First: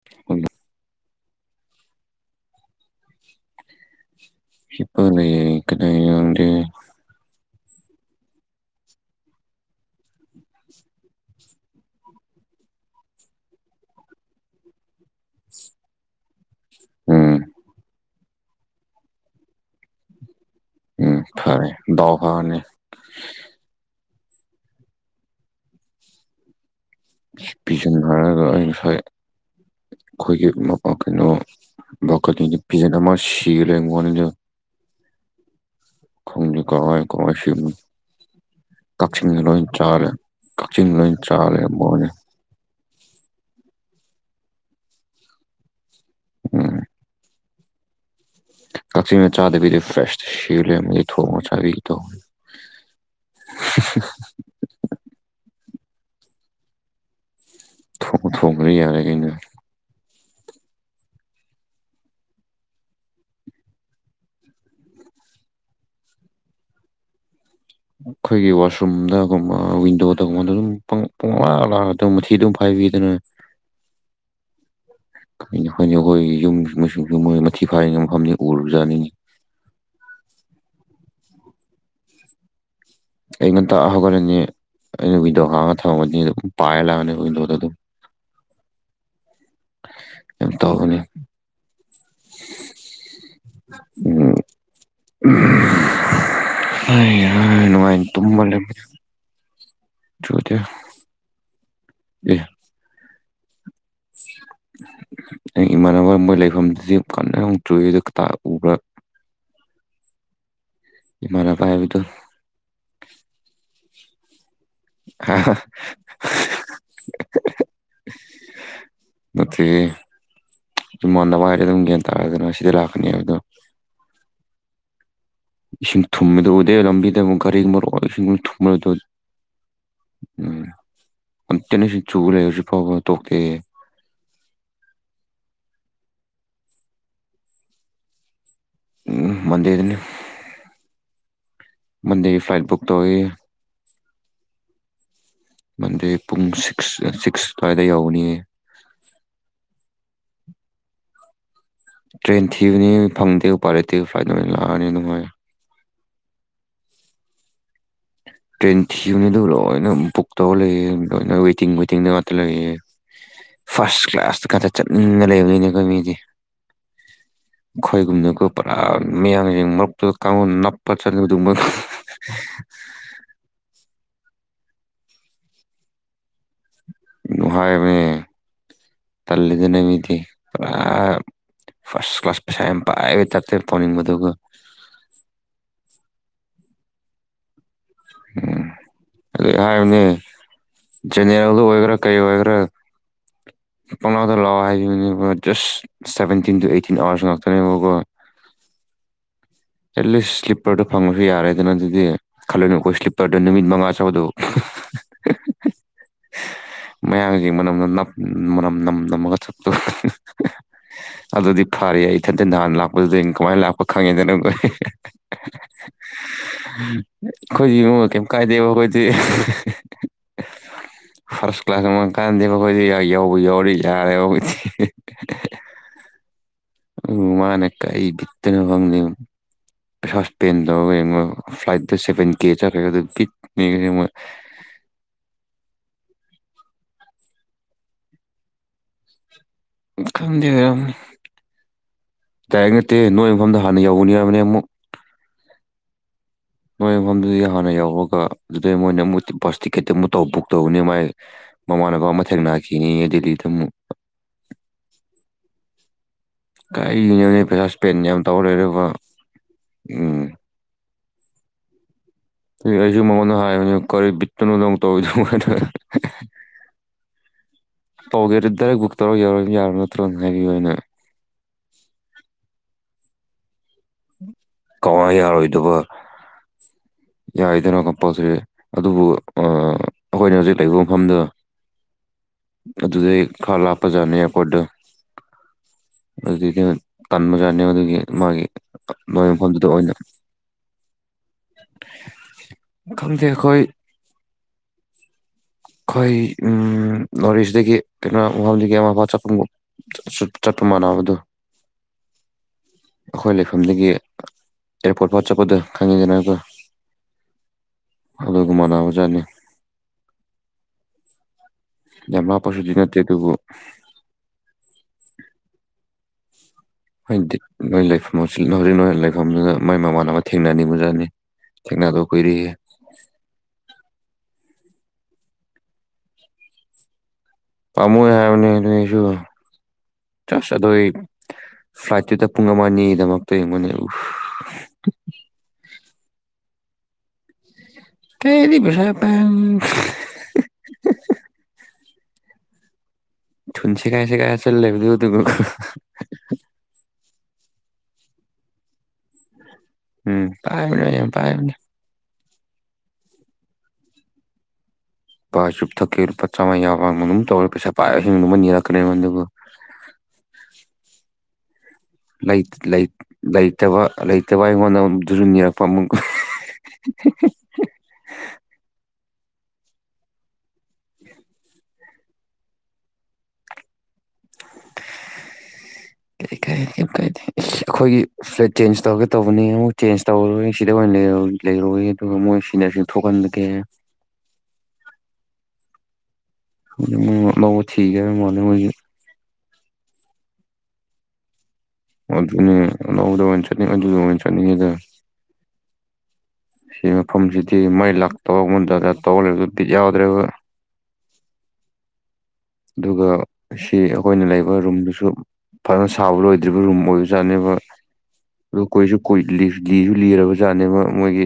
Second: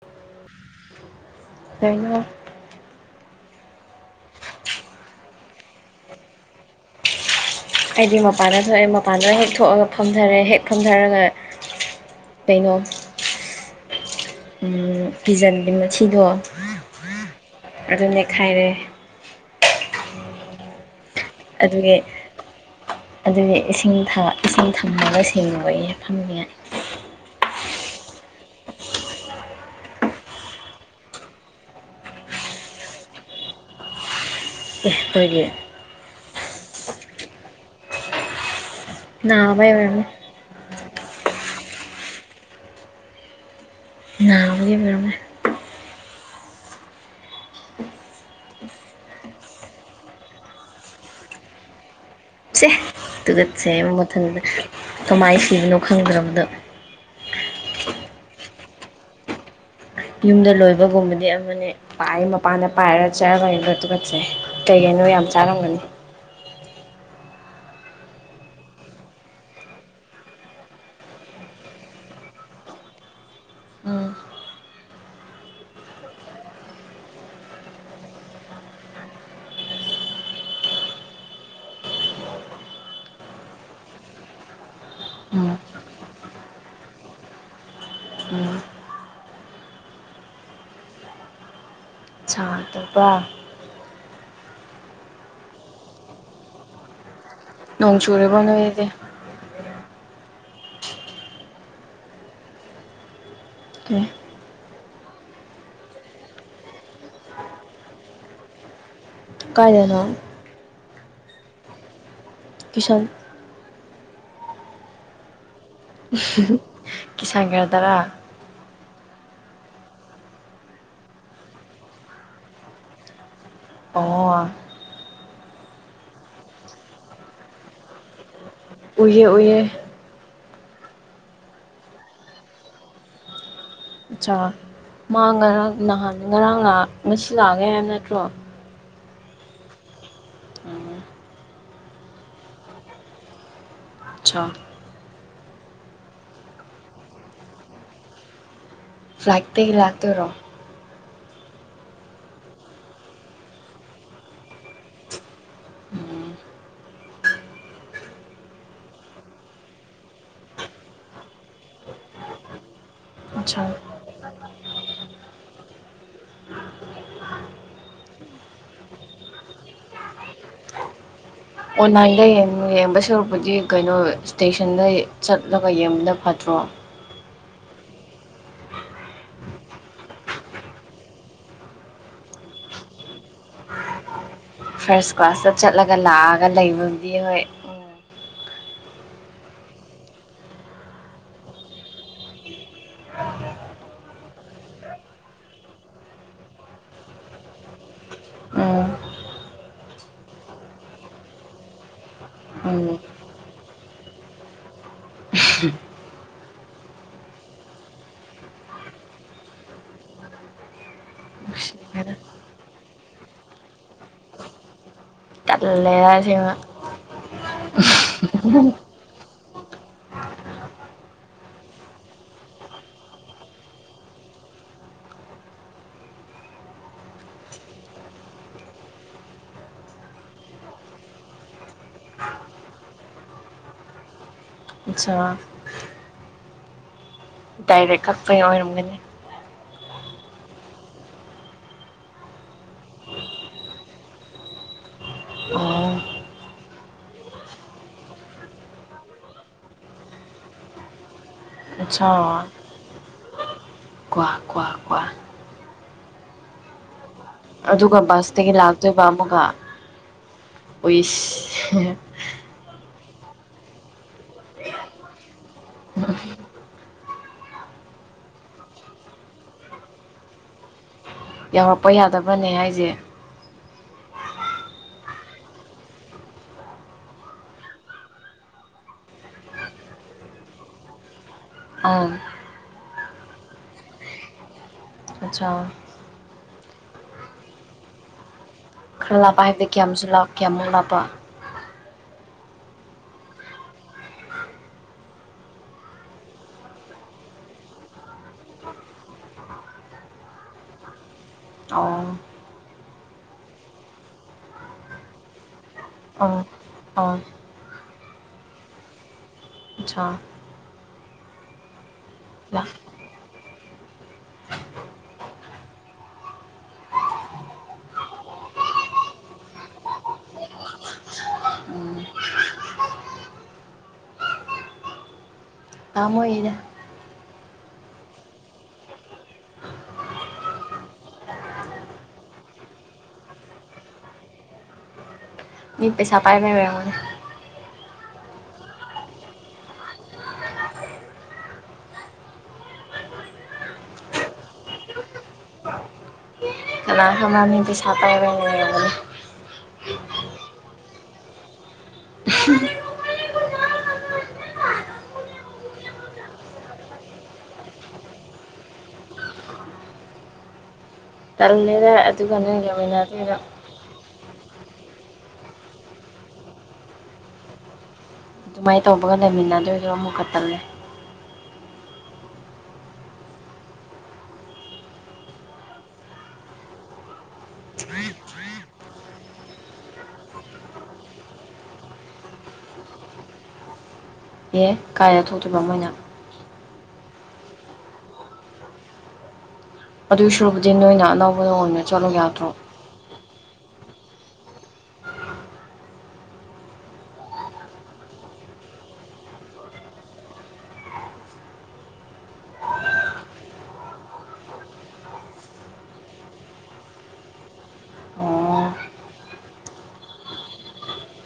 [unintelligible] ꯀꯩꯅꯣ ꯍꯤꯞꯄꯒ ꯂꯩꯌꯦ ꯀꯩꯗꯩꯅꯣ ꯅꯪꯗꯤ ꯑꯩꯗꯤ ꯃꯄꯥꯟꯗ ꯊꯣꯛꯑꯦ ꯃꯄꯥꯟꯗ ꯍꯦꯛ ꯊꯣꯛꯑꯒ ꯐꯝꯊꯔꯦ ꯍꯦꯛ ꯐꯝꯊꯔꯒ ꯀꯩꯅꯣ ꯎꯝ ꯐꯤꯖꯟꯕꯤ ꯃꯊꯤꯗꯣ ꯎꯝ ꯑꯗꯨ ꯅꯦꯛꯈꯥꯏꯔꯦ ꯎꯝ ꯐꯔꯦ ꯗꯥꯎ ꯐꯕꯅꯤ ꯑꯗꯨꯅꯦ ꯏꯁꯤꯡ ꯊꯥ ꯏꯁꯤꯡ ꯊꯝꯅꯕ ꯁꯤꯡꯅꯕꯩꯅꯦ ꯐꯝꯅꯤꯡꯉꯥꯏ ꯄꯤꯖꯟ ꯍꯥꯏꯔꯒ ꯑꯩ ꯉꯁꯥꯏ ꯑꯩꯈꯣꯏꯒꯤ [unintelligible] ꯀꯩꯅꯣ [unintelligible] ꯄꯤꯖꯟ ꯑꯃ ꯁꯤꯔ ꯂꯩꯕ꯭ꯋꯥꯅꯤꯗ [unintelligible] ꯈꯣꯏꯒꯤ ꯈꯪꯗꯦ ꯀꯥꯎꯔꯦ ꯀꯃꯥꯏ ꯁꯤꯕꯅꯣ ꯀꯛꯆꯦꯡꯅ ꯂꯣꯏ ꯅꯥꯕꯩ ꯑꯣꯏꯔꯝꯅꯤ ꯆꯥꯔꯦ ꯀꯛꯆꯤꯡꯅ ꯂꯣꯏꯅ ꯆꯥꯔ ꯂꯩꯔꯝꯕ꯭ꯋꯥꯅꯦ ꯅꯕꯒꯤ ꯑꯣꯏꯔꯝꯃꯦ ꯎꯝ ꯀꯛꯆꯦꯡꯅ ꯆꯥꯗꯕꯤꯗ ꯐ꯭ꯔꯦꯁ ꯁꯤꯔ ꯂꯩꯔꯝꯕ ꯑꯣꯏꯗꯤ ꯊꯣꯡꯉꯥ ꯆꯥꯕꯤꯒꯦ ꯇꯧ ꯆꯦ ꯇꯨꯒꯠꯆꯩ ꯃꯊꯟꯗ ꯀꯃꯥꯏꯅ ꯁꯤꯕꯅꯣ ꯈꯪꯗ꯭ꯔꯕꯗꯣ ꯊꯣꯡ ꯊꯣꯡꯒ꯭ꯔꯗꯤ ꯌꯥꯔꯦ ꯀꯩꯅꯣ ꯌꯨꯝꯗ ꯂꯣꯏꯕꯒꯨꯝꯕꯗꯤ ꯑꯃꯅꯦ ꯄꯥꯏ ꯃꯄꯥꯟꯗ ꯄꯥꯏꯔ ꯆꯕꯒꯩꯗꯣ ꯇꯨꯀꯠꯆꯩ ꯀꯩꯀꯩꯅꯣ ꯌꯥꯝ ꯆꯥꯔꯝꯒꯅꯤ [unintelligible] ꯈꯣꯏꯒꯤ ꯋꯥꯁꯔꯨꯝꯗꯒꯨꯝꯕ ꯋꯤꯟꯗꯣꯗꯒꯉꯣꯟꯗ ꯑꯗꯨꯝ ꯄꯨꯡꯂꯥꯛ ꯂꯥꯛꯑ ꯑꯗꯨ ꯃꯊꯤ ꯑꯗꯨꯝ ꯐꯥꯏꯕꯤ ꯗꯅ ꯎꯝ [unintelligible] ꯌꯨꯝ ꯃꯁꯨ ꯃꯣꯏ ꯃꯊꯤ ꯐꯥꯏꯅꯉꯥꯏ ꯃꯐꯝꯅꯤ ꯎꯔꯨꯔꯖꯠꯅꯤꯡꯅꯦ ꯑꯌꯨꯛ ꯉꯥꯟꯇꯥ ꯍꯧꯒꯔꯅꯤ ꯑꯩꯅ ꯋꯤꯟꯗꯣ ꯎꯝ ꯍꯥꯡꯔ ꯊꯅꯝꯃꯅꯤ ꯄꯥꯏꯔ ꯂꯥꯛꯑꯅꯤ ꯋꯤꯟꯗꯣꯗ ꯗꯨꯝ ꯎꯝ [unintelligible] ꯇꯧꯒꯅꯤ ꯇꯨꯄꯥ ꯎꯝ [unintelligible] ꯍꯩꯍꯥꯏ ꯅꯣꯡ ꯅꯨꯉꯥꯏꯅ ꯆꯨꯔꯤꯕꯣ ꯇꯨꯝꯃ ꯂꯩꯕꯗꯨ ꯅꯣꯏꯗꯗꯤ ꯊꯨꯗꯦ ꯑꯦ ꯀꯦ [unintelligible] ꯑꯩ ꯏꯃꯥꯟꯅꯕ ꯃꯣꯏ ꯂꯩꯐꯝꯗꯨꯗꯤ [unintelligible] ꯎꯕ꯭ꯔꯥ ꯀꯥꯏꯗꯅꯣ ꯏꯃꯥꯟꯅꯕ ꯍꯥꯏꯕꯗꯨ ꯀꯤꯁꯟ ꯍꯥ ꯍꯥ [unintelligible] ꯀꯤꯁꯪ ꯒꯔꯗꯔꯥ ꯅꯠꯇꯦꯍꯦ ꯏꯃꯥꯟꯅꯕ ꯍꯥꯏ ꯑꯗꯨꯝ ꯒ꯭ꯌꯥꯟ ꯇꯥꯔꯗꯅ ꯁꯤꯗꯤ ꯂꯥꯛꯀꯅꯤ ꯍꯥꯏꯕꯗꯣ ꯑꯣ ꯏꯁꯤꯡ ꯊꯨꯝꯃꯗꯨ ꯎꯗꯦ ꯂꯝꯕꯤꯗ ꯃꯨꯛ ꯒꯥꯔꯤ [unintelligible] ꯏꯁꯤꯡ [unintelligible] ꯎꯏꯌꯦ ꯎꯏꯌꯦ ꯎꯝ [unintelligible] ꯁꯤ ꯆꯨꯔꯦ ꯍꯧꯖꯤꯛ ꯐꯥꯎꯕ ꯇꯣꯛꯇꯦ ꯑꯠꯆꯥ ꯃꯥ ꯉꯔꯥꯡ ꯅꯍꯥꯟ ꯉꯔꯥꯡ ꯂꯥ ꯉꯁꯤ ꯂꯥꯛꯑꯒꯦ ꯍꯥꯏꯕ ꯅꯠꯇ꯭ꯔꯣ ꯎꯝ ꯃꯟꯗꯦꯗꯅꯤ ꯎꯝ ꯃꯟꯗꯦꯒꯤ ꯐ꯭ꯂꯥꯏꯠ ꯕꯨꯛ ꯇꯧꯋꯦꯌꯦ ꯁꯥ ꯃꯟꯗꯦ ꯄꯨꯡ ꯁꯤꯛꯁ ꯁꯤꯛꯁ ꯑꯗꯨ꯭ꯋꯥꯏꯗ ꯌꯧꯅꯤꯌꯦ ꯐꯂꯥꯏꯛꯇꯒꯤ ꯂꯥꯛꯇꯣꯏꯔꯣ ꯇ꯭ꯔꯦꯟ ꯊꯤꯕꯅꯤ ꯐꯪꯗꯦ ꯎꯄꯥꯏ ꯂꯩꯇꯦ ꯐ꯭ꯂꯥꯏꯠ ꯑꯣꯏꯅ ꯂꯥꯑꯅꯤ ꯅꯨꯡꯉꯥꯏ ꯎꯝ ꯇ꯭ꯔꯦꯟ ꯊꯤꯕꯅꯤ ꯑꯗꯨ ꯂꯣꯏꯅ ꯕꯨꯛ ꯇꯧꯔ ꯂꯩꯑꯦ ꯂꯣꯏꯅ ꯋꯦꯇꯤꯡ ꯋꯦꯇꯤꯡꯗ ꯉꯥꯇ ꯂꯩꯌꯦ ꯑꯆꯥ ꯐꯥꯁ ꯀ꯭ꯂꯥꯁ ꯈꯠꯇ ꯆꯠꯅꯤꯡꯉ ꯂꯩꯕꯅꯤꯅꯦ ꯑꯈꯣꯏ ꯃꯤꯗꯤ ꯈꯣꯏꯒꯨꯝꯅꯀꯣ ꯄꯨꯔꯥ ꯃꯌꯥꯡꯖꯤꯡ ꯃꯔꯛꯇꯨꯗ ꯀꯥꯡꯂꯝ ꯅꯞ [unintelligible] ꯑꯣꯟꯂꯥꯏꯟꯗ ꯌꯦꯡ ꯌꯦꯡꯕ ꯁꯔꯨꯛ ꯄꯨꯗꯤ ꯀꯩꯅꯣ ꯏꯁꯇꯦꯁꯟꯗ ꯆꯠꯂꯒ ꯌꯦꯡꯕꯅ ꯐꯇ꯭ꯔꯣ ꯅꯨꯍꯥꯏꯕꯅꯦ ꯇꯜꯂꯤꯗꯅ ꯃꯤꯗꯤ ꯄꯨꯔꯥ ꯐꯥꯔꯁ ꯀ꯭ꯂꯥꯁ ꯄꯩꯁꯥ ꯌꯥꯝ ꯄꯥꯏꯕ ꯇꯥꯏꯞꯇ ꯌꯥꯝ ꯇꯧꯅꯤꯡꯕꯗꯨꯒꯣ ꯐꯥꯔꯁ ꯀ꯭ꯂꯥꯁꯇ ꯆꯠꯂꯒ ꯂꯥꯑꯒ ꯂꯩꯕꯕꯨꯗꯤ ꯍꯣꯏ ꯎꯝ ꯀꯔꯤ ꯍꯥꯏꯔꯨꯅꯤ ꯖꯦꯅꯦꯔꯦꯜꯗ ꯑꯣꯏꯒꯦꯔꯥ ꯀꯩ ꯑꯣꯏꯒꯦꯔꯥ ꯄꯪꯪꯂꯥꯎꯗ ꯂꯥꯑꯣ ꯍꯥꯏꯔꯤꯕꯅꯦꯕ just seventeen to eighteen hours ꯉꯥꯛꯇꯅꯦꯕꯀꯣ ꯑ ꯑꯦꯠ ꯂꯤꯁ ꯁ꯭ꯂꯤꯞꯄꯔꯗꯣ ꯐꯪꯉꯁꯨ ꯌꯥꯔꯦꯗꯅ ꯑꯗꯨꯗꯤ ꯎꯝ ꯎꯝ ꯈꯜꯂꯨꯅꯨꯀꯣ ꯁ꯭ꯂꯤꯞꯄꯔꯗ ꯅꯨꯃꯤꯠ ꯃꯉꯥ [unintelligible] [unintelligible] ꯃꯌꯥꯡꯖꯤ ꯃꯅꯝꯅ ꯅꯞ ꯃꯅꯝ ꯅꯝ ꯅꯝꯃꯒ ꯆꯠꯄꯗꯣ ꯑꯗꯨꯗꯤ ꯐꯥꯔꯦ ꯑꯩ ꯏꯊꯟꯇ ꯅꯍꯥꯟ ꯂꯥꯛꯄꯗꯨꯗꯦꯡ ꯀꯃꯥꯏ ꯂꯥꯛꯄ ꯈꯪꯉꯦꯗ ꯅ ꯇꯜꯂꯦ ꯑꯁꯦꯡꯕ ꯈꯣꯢꯗꯤ ꯉꯣ ꯀꯩꯏꯝ ꯀꯥꯏꯗꯦꯕ ꯈꯣꯏ [unintelligible] ꯐꯥꯔꯁ ꯀ꯭ꯂꯥꯁ [unintelligible] ꯀꯥꯟꯗꯦꯕ ꯈꯣꯏꯗꯤ ꯌꯧꯕ ꯌꯥꯔꯗꯤ ꯌꯥꯔꯦꯕ ꯈꯣꯏꯗꯤ ꯎꯝ ꯃꯥꯅꯦ ꯀꯩ ꯕꯤꯠꯇꯅꯣ ꯈꯪꯗꯦꯅꯦ ꯄꯩꯁꯁꯄꯦꯟ ꯇꯧꯔꯒ ꯌꯦꯡꯉꯣ ꯐ꯭ꯂꯥꯏꯠꯇ ꯁꯚꯦꯟ ꯀꯦ ꯆꯠꯈ꯭ꯔꯒ ꯕꯤꯠ ꯃꯩꯅꯤ ꯃꯣꯏ [unintelligible] ꯗꯥꯏꯔꯦꯛ ꯀꯛꯄꯩ ꯑꯣꯏꯔꯝꯒꯅꯤ ꯈꯪꯗꯦ ꯑꯣꯏꯔꯝꯅꯤ ꯇꯥꯏꯔꯤ ꯅꯠꯇꯦ ꯅꯣꯏ ꯃꯐꯝꯗ ꯍꯥꯟꯅ ꯌꯧꯕꯅꯤ ꯍꯥꯏꯕꯅꯤ ꯑꯃꯨꯛ ꯑꯣ ꯅꯣꯏ ꯃꯐꯝꯗꯨꯗꯒꯤ ꯍꯥꯟꯅ ꯌꯧꯕꯒ ꯑꯗꯨꯗꯩ ꯃꯣꯏꯅ ꯑꯃꯨꯛ ꯕꯁ ꯇꯤꯛꯀꯦꯠꯇ ꯑꯃꯨꯛ ꯇꯧ ꯕꯨꯛ ꯇꯧꯕꯅꯤ ꯃꯥꯏ ꯃꯃꯥꯟꯅꯕ ꯑꯃ ꯑꯠꯁꯥ ꯊꯦꯡꯅꯈꯤꯅꯤꯌꯦ ꯗꯦꯜꯂꯤꯗꯝꯨꯛ ꯀ꯭ꯋꯥ ꯀ꯭ꯋꯥ ꯀ꯭ꯋꯥ ꯀꯔꯤꯅꯣꯅꯦ ꯄꯩꯁꯥ ꯑꯗꯨꯒ ꯏꯁꯄꯦꯟ ꯌꯥꯝ ꯇꯧꯔ ꯕꯁꯇꯒꯤ ꯂꯩꯔꯕ ꯂꯥꯛꯇꯣꯏꯕ ꯑꯃꯨꯒ ꯎꯝ ꯎꯏꯁ ꯑꯩꯁꯨ ꯃꯉꯣꯟꯗ ꯍꯥꯏꯕꯅꯦ ꯀꯔꯤ ꯕꯤꯠꯇꯅꯣ ꯅꯪ ꯇꯧꯋꯤꯗꯨꯕꯣ ꯇꯧꯒꯦꯗꯤ ꯗꯥꯏꯔꯦꯛ ꯕꯨꯛ ꯇꯧꯔꯒ ꯌꯥꯎꯔꯣꯏꯅ ꯌꯥꯔꯣ ꯅꯠꯇ꯭ꯔꯣꯅ ꯍꯥꯏꯕꯤꯌꯨꯑꯅ ꯌꯥꯧꯔꯛꯄ ꯌꯥꯗꯕꯅꯦ ꯍꯥꯏꯁꯦ ꯀꯃꯥꯏ ꯌꯥꯔꯣꯏꯗꯕ ꯌꯥꯏꯗꯅ ꯀꯝꯄꯜꯁꯔꯤ ꯑꯗꯨꯕꯨ ꯑꯥ ꯑꯩꯈꯣꯏꯅ ꯍꯧꯖꯤꯛ ꯂꯩꯕ ꯃꯐꯝꯗꯣ ꯑꯥ ꯑꯗꯨꯗꯩ ꯈꯔ ꯂꯥꯞꯄꯖꯥꯠꯅꯤ ꯑꯩꯈꯣꯏꯗꯣ ꯑꯆꯥꯥ ꯑꯗꯨꯗꯒꯤ ꯇꯟꯕꯖꯥꯠꯅꯦ ꯃꯗꯨꯒꯤ ꯃꯥꯒꯤ ꯈꯔ ꯅꯣꯏ ꯂꯥꯞꯄ ꯍꯥꯏꯕꯗꯤ ꯃꯐꯝꯗꯨꯗ ꯑꯣꯏꯅ ꯀꯌꯥꯝꯁꯨ ꯂꯥꯞ ꯀꯌꯥꯃꯨꯛ ꯂꯥꯞꯄ ꯈꯪꯗꯦ ꯑꯩꯈꯣꯏ ꯑꯩꯈꯣꯏ ꯅꯣꯔꯠ ꯏꯁꯇꯗꯒꯤ ꯀꯩꯅꯣ [unintelligible] ꯁꯨꯝ ꯆꯠꯄ ꯃꯥꯟꯅꯕꯗꯣ ꯑꯣ ꯑꯩꯈꯣꯏ ꯂꯩꯐꯝꯗꯒꯤ ꯑꯦꯌꯥꯔꯄꯣꯔꯠ ꯐꯥꯎ ꯆꯠꯄꯗꯣ ꯈꯪꯉꯤꯗꯅꯀꯣ ꯑꯪ ꯑꯪ ꯑꯗꯨꯒ ꯃꯥꯅꯥꯕꯖꯥꯠꯅꯤ ꯑꯥꯁꯥ ꯌꯥꯝ ꯂꯥ ꯂꯥꯞꯄꯁꯨꯗꯤ ꯅꯠꯇꯦ ꯑꯗꯨꯕꯨ ꯍꯥꯏꯗꯤ ꯅꯣꯏ ꯂꯩꯐꯝ ꯍꯧꯖꯤꯛ ꯅꯣꯏ ꯂꯩꯐꯝꯗꯨꯗ ꯃꯥꯏ ꯃꯃꯥꯟꯅꯕ ꯊꯦꯡꯅꯅꯤꯡꯕꯖꯥꯠꯅꯤ ꯊꯦꯡꯅꯗ ꯀꯨꯏꯔꯦꯌꯦ ꯄꯥꯝꯃꯨꯏꯌꯦꯗ ꯄꯥꯝꯃꯣꯏ ꯍꯥꯏꯕꯅꯤ ꯑꯗꯨꯅꯦ ꯑꯩꯁꯨ ꯇꯁ ꯑꯗꯨꯗꯩ ꯐ꯭ꯂꯥꯏꯠꯇꯨꯗ ꯄꯨꯡ ꯑꯃ ꯑꯅꯤꯒꯤꯗꯃꯛꯇ ꯌꯦꯡꯌꯨꯅꯦ [unintelligible] ꯃꯤ ꯄꯩꯁꯥ ꯄꯥꯏꯕꯒꯤ ꯑꯣꯏꯔꯝꯒꯅꯤ ꯀꯩꯌꯦꯗꯤ‌ ꯄꯩꯁꯥꯒ ꯄꯥꯏꯝ ꯊꯨꯟ ꯁꯦꯒꯥꯏꯔ ꯁꯦꯒꯥꯏꯔ ꯆꯠ ꯂꯩꯕꯗꯨꯒ ꯀꯅꯥ [unintelligible] ꯄꯩꯁꯥ ꯄꯥꯏꯕꯩ ꯑꯣꯏꯔꯝꯒꯅꯤ ꯎꯝ ꯄꯥꯏꯕꯅꯦ ꯌꯥꯝ ꯄꯥꯏꯕꯅꯦ ꯄꯥ ꯆꯨꯞꯔꯨꯞ ꯊꯛꯀꯦ ꯂꯨꯄꯥ ꯆꯥꯝꯃꯥ ꯌꯥꯎꯕ꯭ꯔ ꯑꯗꯨꯝ ꯇꯧꯔꯦ ꯄꯩꯁꯥ ꯄꯥꯏꯔ ꯗꯨꯝ ꯅꯤꯔꯛꯀꯅꯤ ꯑꯩꯉꯣꯟꯗꯕꯨ ꯇꯜꯂꯦꯗ ꯑꯗꯨꯒ ꯂꯩ ꯅꯣꯏꯒ ꯂꯩ ꯑꯣꯏꯅ [unintelligible] ꯂꯩꯇꯕ ꯂꯩꯇꯕ ꯑꯩꯉꯣꯟꯗ [unintelligible] ꯑꯗꯨꯃꯥꯏꯅ ꯇꯧꯕꯒ ꯂꯩꯃꯤꯟꯅꯗꯣꯏꯗꯣ ꯑꯃꯨꯛꯀ ꯇꯜꯂꯦ [unintelligible] [unintelligible] ꯀꯔꯤ ꯀꯔꯤ ꯀꯩꯝ ꯀꯥꯏꯗꯦ ꯑꯩꯈꯣꯏꯒꯤ ꯐ꯭ꯂꯦꯠ ꯆꯦꯟꯖ ꯇꯧꯔꯒꯦ ꯇꯧꯕꯅꯤ ꯑꯃꯨꯛ ꯆꯦꯟꯖ ꯇꯧꯔꯣꯏ ꯁꯤꯗ ꯑꯣꯏꯅ ꯂꯩꯔꯣꯏ ꯑꯗꯨꯒ ꯃꯣꯏ ꯁꯤꯅꯁꯤ ꯊꯣꯛꯍꯟꯗꯒꯦ ꯑꯦ ꯀꯥꯏꯔ ꯊꯣꯛꯇꯣꯏꯕ ꯃꯣꯏꯅ ꯍꯧ ꯂꯧꯕ ꯊꯤꯒꯦꯔ ꯃꯣꯅꯤ ꯃꯣꯏꯒꯤ ꯑꯗꯨ ꯁꯨꯕꯗꯤ ꯅꯣꯏꯅ ꯑꯅꯧꯕ ꯂꯣꯟꯅꯦ ꯑꯗꯨꯅꯦ ꯂꯧꯕꯗ ꯑꯣꯏꯅ ꯆꯠꯅꯤꯡꯉ ꯑꯗꯨꯗ ꯑꯣꯏꯅ ꯆꯠꯅꯤꯡꯉꯤꯗ ꯁꯤ ꯃꯐꯝꯁꯤꯗꯤ ꯃꯩ ꯂꯥꯛꯇꯕ ꯃꯟꯗꯅ ꯇꯧꯍꯜꯂꯒꯗꯤ ꯌꯥꯎꯗ꯭ꯔꯦꯕ ꯑꯗꯨꯒ ꯁꯤ ꯑꯩꯈꯣꯏꯅ ꯂꯩꯕ ꯔꯨꯝꯗꯨꯁꯨ ꯐꯖꯅ ꯁꯥꯕ ꯂꯣꯏꯗ꯭ꯔꯤꯕ ꯔꯨꯝ ꯑꯣꯏꯕꯖꯥꯠꯅꯦꯕ ꯑꯣ ꯑꯗꯨ ꯀꯣꯏꯁꯨ ꯀꯣꯏ ꯂꯤꯁꯨ ꯂꯤꯔꯕ ꯖꯥꯠꯅꯦꯕ ꯃꯣꯏꯒꯤ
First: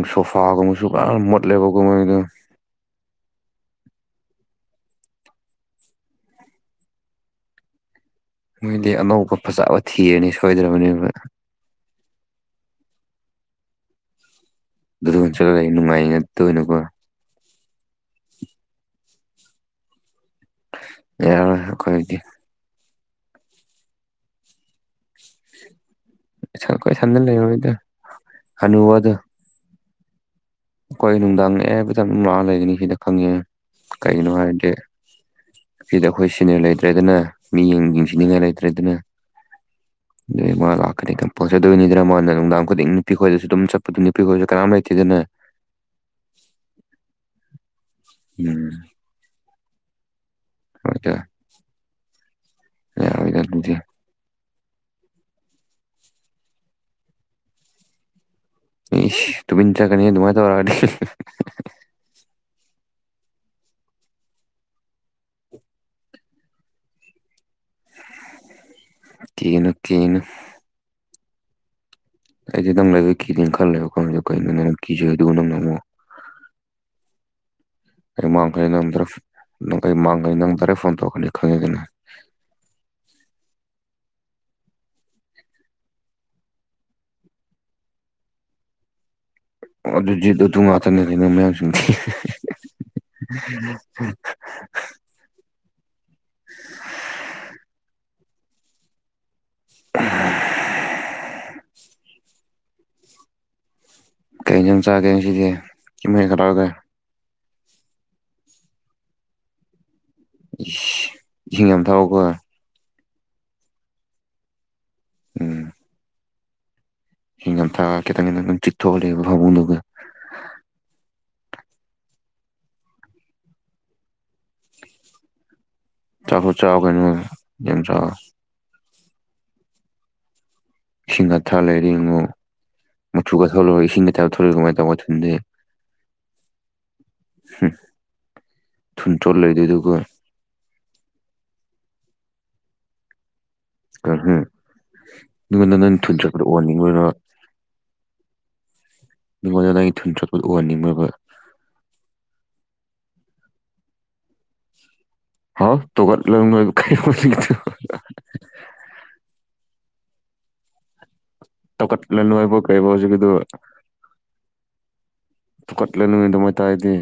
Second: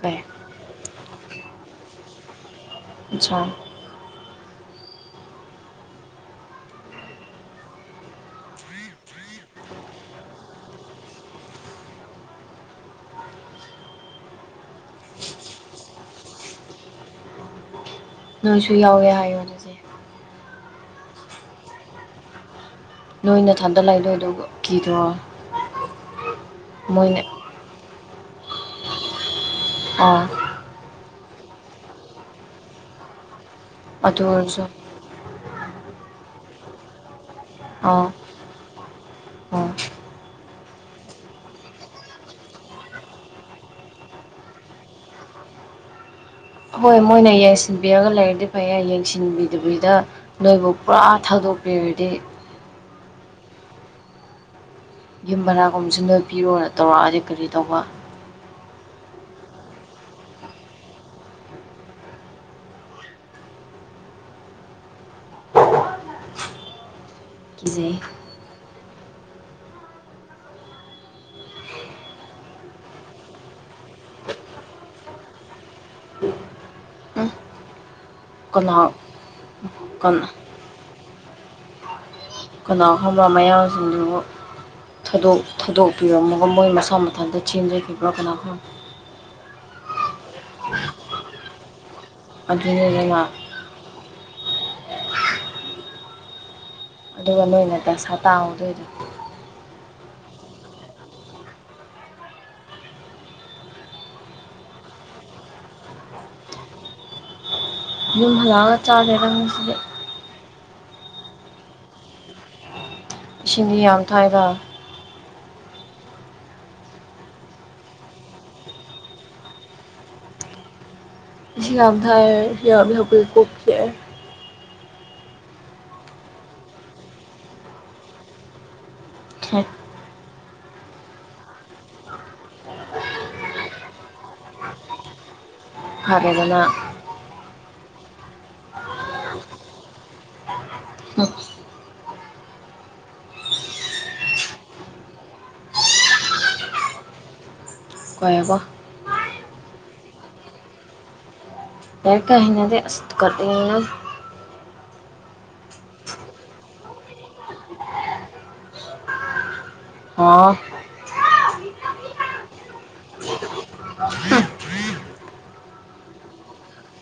ꯀꯩ ꯁꯣꯐꯥꯒꯨꯝꯕꯁꯨ ꯄꯨꯔ ꯃꯣꯠꯂꯦꯕꯒꯨꯝꯕꯩ ꯑꯗꯨ ꯑꯆꯥꯥ ꯃꯣꯏꯗꯤ ꯑꯅꯧꯕ ꯐꯖꯕ ꯊꯤꯔꯅꯤ ꯁꯣꯏꯗ꯭ꯔꯕꯅꯦꯕ ꯑꯗꯨꯗ ꯑꯣꯏꯅ ꯆꯠꯂ ꯑꯩ ꯅꯨꯡꯉꯥꯏꯅꯠ ꯇꯣꯏꯅꯀꯣ ꯅꯪꯁꯨ ꯌꯥꯎꯋꯦ ꯍꯥꯏꯌꯣꯠꯂꯁꯦ ꯌꯥꯔ ꯑꯩꯈꯣꯏꯒꯤ ꯅꯣꯏ ꯅꯊꯥꯗ ꯂꯥꯛꯏꯗꯣꯏ ꯑꯗꯨ ꯀꯤꯗꯔꯣ ꯁꯟ ꯀꯣꯏ ꯁꯟꯗꯅ ꯂꯩꯔꯣꯏꯗ ꯍꯅꯨꯕꯗꯣ ꯑꯥ ꯑꯩꯈꯣꯏ ꯅꯨꯡꯗꯥꯡ ꯑꯦ ꯇ ꯑꯗꯨꯝ ꯂꯥꯛꯑ ꯂꯩꯒꯅꯤ ꯁꯤꯗ ꯈꯪꯉꯦ ꯑꯗꯨ ꯀꯩꯒꯤꯅꯣ ꯑꯣꯏꯔꯁꯨ ꯍꯥꯏꯔꯗꯤ ꯁꯤꯗ ꯑꯩꯈꯣꯏ ꯁꯤꯅꯤꯔ ꯂꯩꯇ꯭ꯔꯦꯗꯅ ꯃꯤꯠꯌꯦꯡ ꯌꯦꯡꯁꯤꯟꯅꯤꯡꯉꯥꯏ ꯂꯩꯇ꯭ꯔꯦꯗꯅ ꯑꯣ ꯑꯗꯩ ꯃꯥ ꯂꯥꯛꯀꯅꯤ ꯀꯝꯄꯜ ꯆꯗꯣꯏꯅꯤꯗꯅ ꯃꯥꯣꯟꯅ ꯅꯨꯡꯗꯥꯡ ꯈꯨꯗꯤꯡ ꯅꯨꯄꯤ ꯈꯣꯏꯗꯁꯨ ꯑꯗꯨꯝ ꯆꯠꯄꯗ ꯅꯨꯄꯤ ꯈꯣꯏꯗꯁꯨ ꯀꯅꯥꯝ ꯂꯩꯇꯦꯗꯅ [unintelligible] ꯍꯣꯏ ꯃꯣꯏꯅ ꯌꯦꯡꯁꯤꯟꯕꯤꯔꯒ ꯂꯥꯏꯔꯗꯤ ꯎꯝ ꯐꯩꯌꯦ ꯌꯦꯡꯁꯤꯟꯕꯤꯗꯕꯤꯗ ꯅꯣꯏꯕꯨ ꯄꯨꯔꯥ ꯍꯣꯏꯗ ꯊꯥꯗꯣꯛꯄꯤꯔꯗꯤ ꯌꯥꯔꯣꯏꯗ ꯑꯗꯨꯗꯤ ꯌꯨꯝ ꯕꯔꯥꯒꯨꯝꯕꯁꯨ ꯅꯣꯏ ꯄꯤꯔꯣꯅ ꯇꯧꯔꯛꯑꯗꯤ ꯀꯔꯤ ꯇꯧꯕ ꯏꯁ ꯇꯨꯃꯤ ꯆꯠꯀꯅꯤ ꯑꯗꯨꯃꯥꯏ ꯇꯧꯔꯛ ꯑ ꯗꯤ ꯀꯤꯖꯩ ꯀꯤꯒꯅꯨ ꯀꯤꯒꯅꯨ ꯑꯩꯗꯤ ꯅꯪ ꯂꯩꯒ ꯀꯤꯗꯦ ꯈꯜꯂꯦꯕ ꯈꯪꯗꯣ ꯀꯩꯅꯣ ꯅꯪ ꯀꯤꯁꯦ ꯑꯗꯨꯒꯕꯨ ꯅꯪ ꯅ ꯑꯃꯨꯛ ꯎꯝ ꯑꯩ ꯃꯥꯡꯈꯦ ꯀꯅꯥ ꯅꯪ ꯅ ꯑꯩ ꯀꯅꯥ ꯃꯥꯡꯈꯦ ꯅꯪ ꯗꯥꯏꯦꯛ ꯐꯣꯟ ꯇꯧꯔꯒꯅꯤ ꯈꯪꯉꯤꯗꯅ ꯀꯅꯥ ꯈꯕ ꯃꯌꯥꯝꯁꯤꯡꯗꯨꯕꯨ ꯗꯣꯛ ꯊꯥꯗꯣꯛꯄꯤꯔꯝꯃꯒ ꯃꯣꯏ ꯃꯁꯥ ꯃꯊꯟꯇ ꯊꯦꯟꯖꯈꯤꯕ꯭ꯔꯥ ꯀꯅꯥꯝ ꯈꯪ ꯑꯗꯨꯗꯤ ꯑꯗꯨ ꯑꯗꯨ ꯉꯥꯛꯇꯅꯦ ꯑꯩꯅ ꯃꯌꯥꯝꯁꯤꯡ ꯑꯗꯨꯅꯦ ꯑꯗꯨꯅ ꯎꯝ ꯎꯝ ꯑꯗꯨꯒ ꯅꯣꯏꯅ ꯗꯁꯥ ꯇꯥꯍꯧꯗꯣꯏꯗꯣ ꯀꯩ ꯏꯟꯖꯥꯡ ꯆꯥꯒꯩ ꯉꯁꯤꯗꯤ ꯏꯃꯣꯏ ꯈꯔꯥꯎꯑꯒ ꯌꯨꯝ ꯍꯜꯂꯛꯑꯒ ꯆꯥꯂꯦꯔꯁꯤꯗ ꯏꯁꯤꯡ ꯌꯥꯝ ꯊꯛꯑꯣꯀꯣ ꯏꯁꯤꯡ ꯌꯥꯝ ꯊꯒꯥ ꯎꯝ ꯍꯤꯡꯅ ꯊꯥ ꯈꯤꯇꯪ ꯈꯤꯇꯪ ꯆꯤꯠꯊꯣꯛꯒꯂꯦꯕ ꯐꯥꯃꯨꯡꯗꯨꯒ ꯂꯩꯆꯤꯜ ꯌꯥꯝ ꯊꯥꯏꯌꯦ ꯌꯥꯝꯅ ꯄꯣꯛ ꯄꯣꯛ ꯆꯥꯛꯑꯦ ꯆꯥꯛꯇꯣ ꯆꯥꯎ ꯀꯩꯅꯣ ꯌꯥꯝ ꯆꯥꯎ ꯈꯠ ꯏꯁꯤꯡ ꯑꯊꯥ ꯂꯩꯔꯤꯉꯨ ꯃꯨꯊꯨꯒ ꯊꯧꯔꯨꯔꯒ ꯏꯁꯤꯡꯒ ꯊꯥꯕ ꯊꯧꯂꯛꯏ ꯀꯃꯥꯏꯅ ꯇꯧꯕꯅ ꯊꯟꯗꯦ ꯐꯔꯦꯗꯅ ꯍꯨꯝ ꯊꯨꯟ ꯊꯣꯛꯑ ꯂꯩꯗꯣꯏ ꯗꯨꯒ ꯑꯣ ꯑꯣꯍꯨꯝ ꯃꯤꯉꯣꯟꯗ ꯅꯪ ꯊꯨꯟ ꯆꯣꯞꯄꯗꯨ ꯎꯍꯟꯅꯤꯡꯉꯤꯔ ꯎꯍꯟꯅꯤꯡꯗꯦ ꯃꯤꯉꯣꯟꯗ ꯑꯩ ꯊꯨꯟ ꯆꯨꯞꯄꯗꯣ ꯎꯍꯟꯅꯤꯕ꯭ꯔꯕ ꯑꯣꯏ ꯀꯩ ꯍꯩꯅꯗꯦ ꯑꯁ ꯇꯨꯀꯠꯂꯦ ꯍꯥꯎ ꯇꯣꯒꯠꯂꯣ [unintelligible] ꯍꯥꯎ ꯇꯧꯀꯠꯂꯅꯨ ꯍꯥꯏꯕ ꯂꯩꯕ ꯍꯧꯖꯤꯛꯒꯤꯗꯨ ꯍꯝ ꯇꯨꯀꯠꯂꯥꯅꯨ ꯑꯗꯨꯃꯥꯏ ꯇꯥꯏꯗꯤ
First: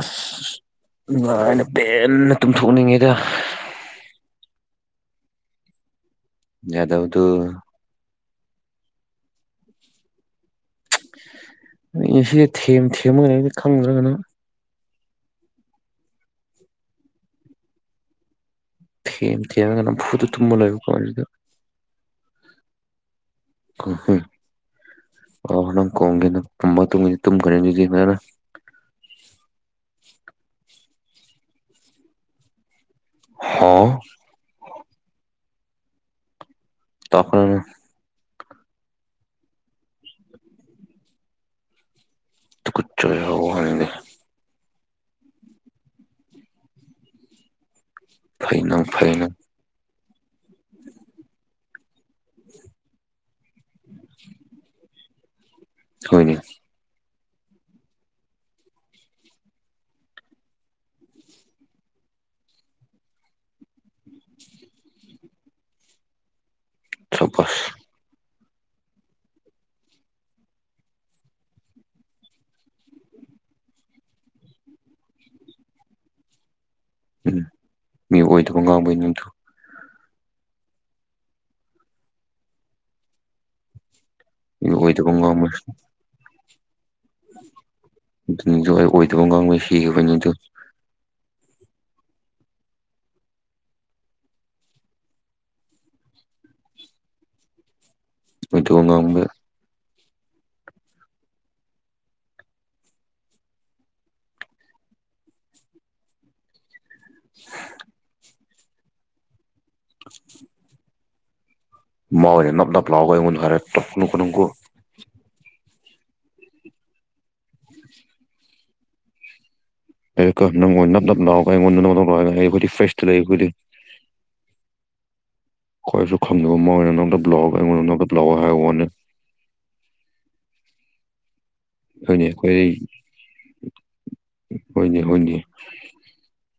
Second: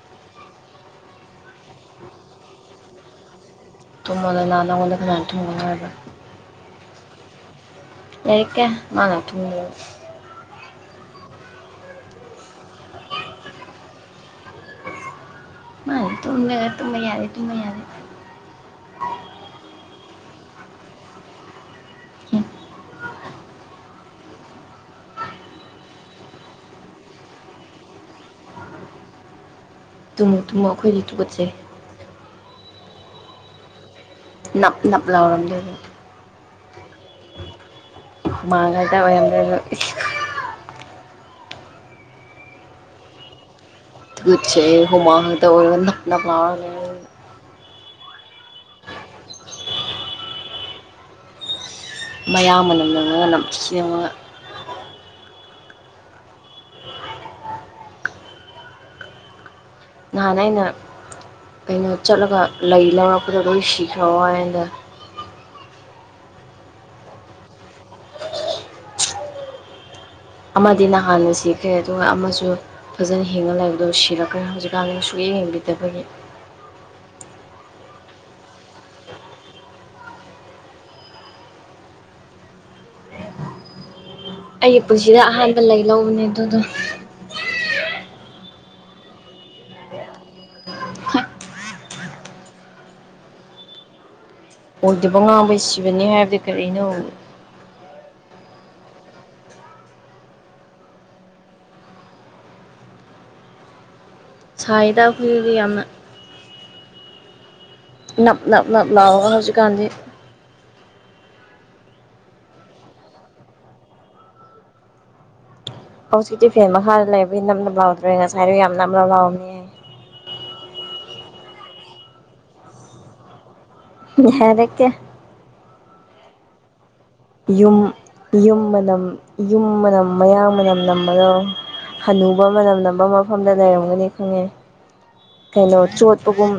ꯑꯁ ꯅꯨꯡꯉꯥꯏꯅ ꯄꯦꯟꯅ ꯇꯨꯝꯊꯣꯛꯅꯤꯡꯉꯤꯗ ꯇꯨꯝꯃꯣꯗꯅ ꯅꯥꯉꯣꯟꯗ ꯀꯅꯥꯅ ꯇꯨꯝꯅꯣ ꯍꯥꯏꯕ ꯌꯥꯗꯕꯗꯨ ꯂꯩꯇꯦ ꯅꯪꯅ ꯇꯨꯝꯕꯗꯥ ꯑꯩꯁꯦ ꯊꯦꯝ ꯊꯦꯝꯃꯒꯅꯦ ꯈꯪꯗ꯭ꯔꯒ ꯅꯪ ꯑꯣ ꯇꯨꯝꯃꯣ ꯌꯥꯔꯦ ꯇꯨꯝꯃꯣ ꯌꯥꯔꯦ ꯇꯨꯝꯃꯣ ꯌꯥꯔꯦ ꯊꯦꯝ ꯊꯦꯝꯔꯒ ꯅꯝꯐꯨꯗ ꯇꯨꯝꯕ ꯂꯣꯏꯕ ꯄꯣꯠꯅꯤꯗ ꯎꯝꯍꯨꯝ ꯂꯥꯎ ꯅꯪ ꯀꯣꯟꯒꯦꯅꯦ ꯇꯨꯝꯕ ꯊꯦꯝꯕ ꯇꯨꯝꯈꯔꯥꯅꯤ ꯌꯦꯡꯉꯔꯣꯏ ꯇꯨꯝꯃꯣ ꯇꯨꯝꯃꯣ ꯑꯩꯈꯣꯏꯗꯤ ꯊꯨꯀꯠꯆꯩ ꯍꯥꯥ ꯅꯞ ꯅꯞ ꯂꯥꯎꯔꯝꯗꯣꯏꯅꯦ ꯇꯧꯔꯥꯛꯀꯅꯨ ꯃꯥꯥꯡꯉꯗ ꯑꯣꯏꯔꯝꯒꯅꯤ ꯇꯨꯒꯠꯆꯩꯌꯦ ꯋꯥ ꯍꯥꯏꯅꯤꯡꯗꯦ ꯇꯨꯒꯠꯆꯩꯌꯦ ꯍꯨꯃꯥꯡꯉꯥꯛꯇ ꯑꯣꯏꯔꯝꯅꯤ ꯅꯞ ꯅꯞ ꯂꯥꯎꯔꯒ [unintelligible] ꯐꯩꯅꯧ ꯐꯩꯅ [inaudible] ꯃꯌꯥ ꯃꯅꯝꯅ ꯃꯔꯣꯃꯥ ꯅꯝꯊꯤꯕꯅꯦ ꯍꯣꯏꯅꯦ ꯅꯍꯥꯟ ꯑꯩꯅ ꯀꯩꯅꯣ ꯆꯠꯂꯒ ꯂꯩ ꯂꯧꯔꯛꯄꯗ ꯂꯣꯏ ꯁꯤꯈ꯭ꯔ ꯋꯥꯅꯦꯗꯥ ꯈꯄꯨꯁ ꯑꯃꯗꯤ ꯅꯍꯥꯟꯅ ꯁꯤꯈ꯭ꯔꯦ ꯑꯗꯨꯒ ꯑꯃꯁꯨ ꯐꯖꯅ ꯍꯤꯡꯉ ꯂꯩꯕꯗꯣ ꯁꯤꯔꯛꯈꯔ꯭ꯦ ꯍꯧꯖꯤꯛꯀꯥꯟꯗꯤ ꯁꯨꯛꯌꯦꯡ ꯌꯦꯡꯕꯤꯗꯕꯒꯤ ꯎꯝ ꯃꯤ ꯑꯣꯏꯗꯕ ꯉꯥꯡꯕꯩ ꯅꯠꯇꯣ ꯃꯤ ꯑꯩꯒꯤ ꯑꯣꯏꯗꯕ ꯄꯨꯟꯁꯤꯗ ꯉꯥꯡꯕ ꯑꯍꯥꯟꯕ ꯂꯩ ꯂꯧꯕꯅꯦ ꯑꯗꯨꯗꯣ ꯑꯗꯨꯅꯤꯗꯣ ꯑꯣꯏꯗꯕ ꯉꯥꯡꯕꯗ ꯁꯤꯈꯤꯕꯅꯤ ꯑꯗꯨ ꯑꯣꯏꯗꯕ ꯉꯥꯡꯕꯩ ꯁꯤꯕꯅꯤ ꯍꯥꯏꯕꯗꯤ ꯀꯔꯤꯅꯣ ꯑꯣꯏꯗꯕꯥ ꯉꯥꯡꯕ ꯁꯥꯢ ꯗ ꯑꯩꯈꯣꯏꯗꯤ ꯌꯥꯝꯅ [inaudible] ꯅꯞ ꯅꯞ ꯅꯞ ꯂꯥꯎꯔꯒ ꯍꯧꯖꯤꯛꯀꯥꯟꯗꯤ [inaudible] ꯃꯥꯑꯣꯢꯅ ꯅꯞ ꯅꯥꯞ ꯂꯥꯎꯔꯒ ꯑꯩꯉꯣꯟꯗ ꯍꯥꯏꯔꯛꯄ ꯅꯣꯛꯀꯅꯨꯀꯣ ꯍꯧꯖꯤꯛꯇꯤ ꯐꯦꯟ ꯃꯈꯥꯗ ꯂꯩꯕꯒꯤ ꯅꯡ ꯅꯞ ꯂꯥꯎꯗ꯭ꯔꯦ ꯉꯁꯥꯏꯖꯨ ꯌꯥꯝ ꯅꯡ ꯅꯞ ꯂꯥꯎꯅꯤ ꯂꯩꯔꯒ ꯅꯪ ꯑꯣꯢꯅ ꯅꯞ ꯅꯞ ꯂꯥꯎꯔꯒ ꯑꯩꯉꯣꯟꯗ ꯅꯣꯛꯅꯒꯅꯣ ꯍꯦ ꯑꯩꯈꯣꯢꯗꯤ ꯐ꯭ꯔꯦꯁꯇ ꯂꯩ ꯑꯩꯈꯣꯏꯗꯤ ꯌꯥꯔꯦ ꯀꯦ ꯑꯩꯈꯣꯏꯁꯨ ꯈꯪꯗꯕ ꯑꯃ ꯑꯣꯏꯅ ꯅꯪꯗꯣ ꯌꯨꯝ ꯌꯨꯝ ꯃꯅꯝ ꯌꯨꯝ ꯃꯅꯝ ꯃꯌꯥꯡ ꯃꯅꯝ ꯅꯝꯕꯗꯣ ꯍꯣꯏꯅꯦ ꯍꯅꯨꯕ ꯑꯩꯈꯣꯏ ꯃꯅꯝ ꯅꯝꯕ ꯃꯐꯝꯗ ꯂꯩꯔꯝꯒꯅꯤ ꯈꯪꯉꯦ ꯍꯣꯏꯅꯦ ꯍꯣꯏꯅꯦ ꯀꯩꯅꯣ ꯆꯣꯠꯄꯒꯨꯝ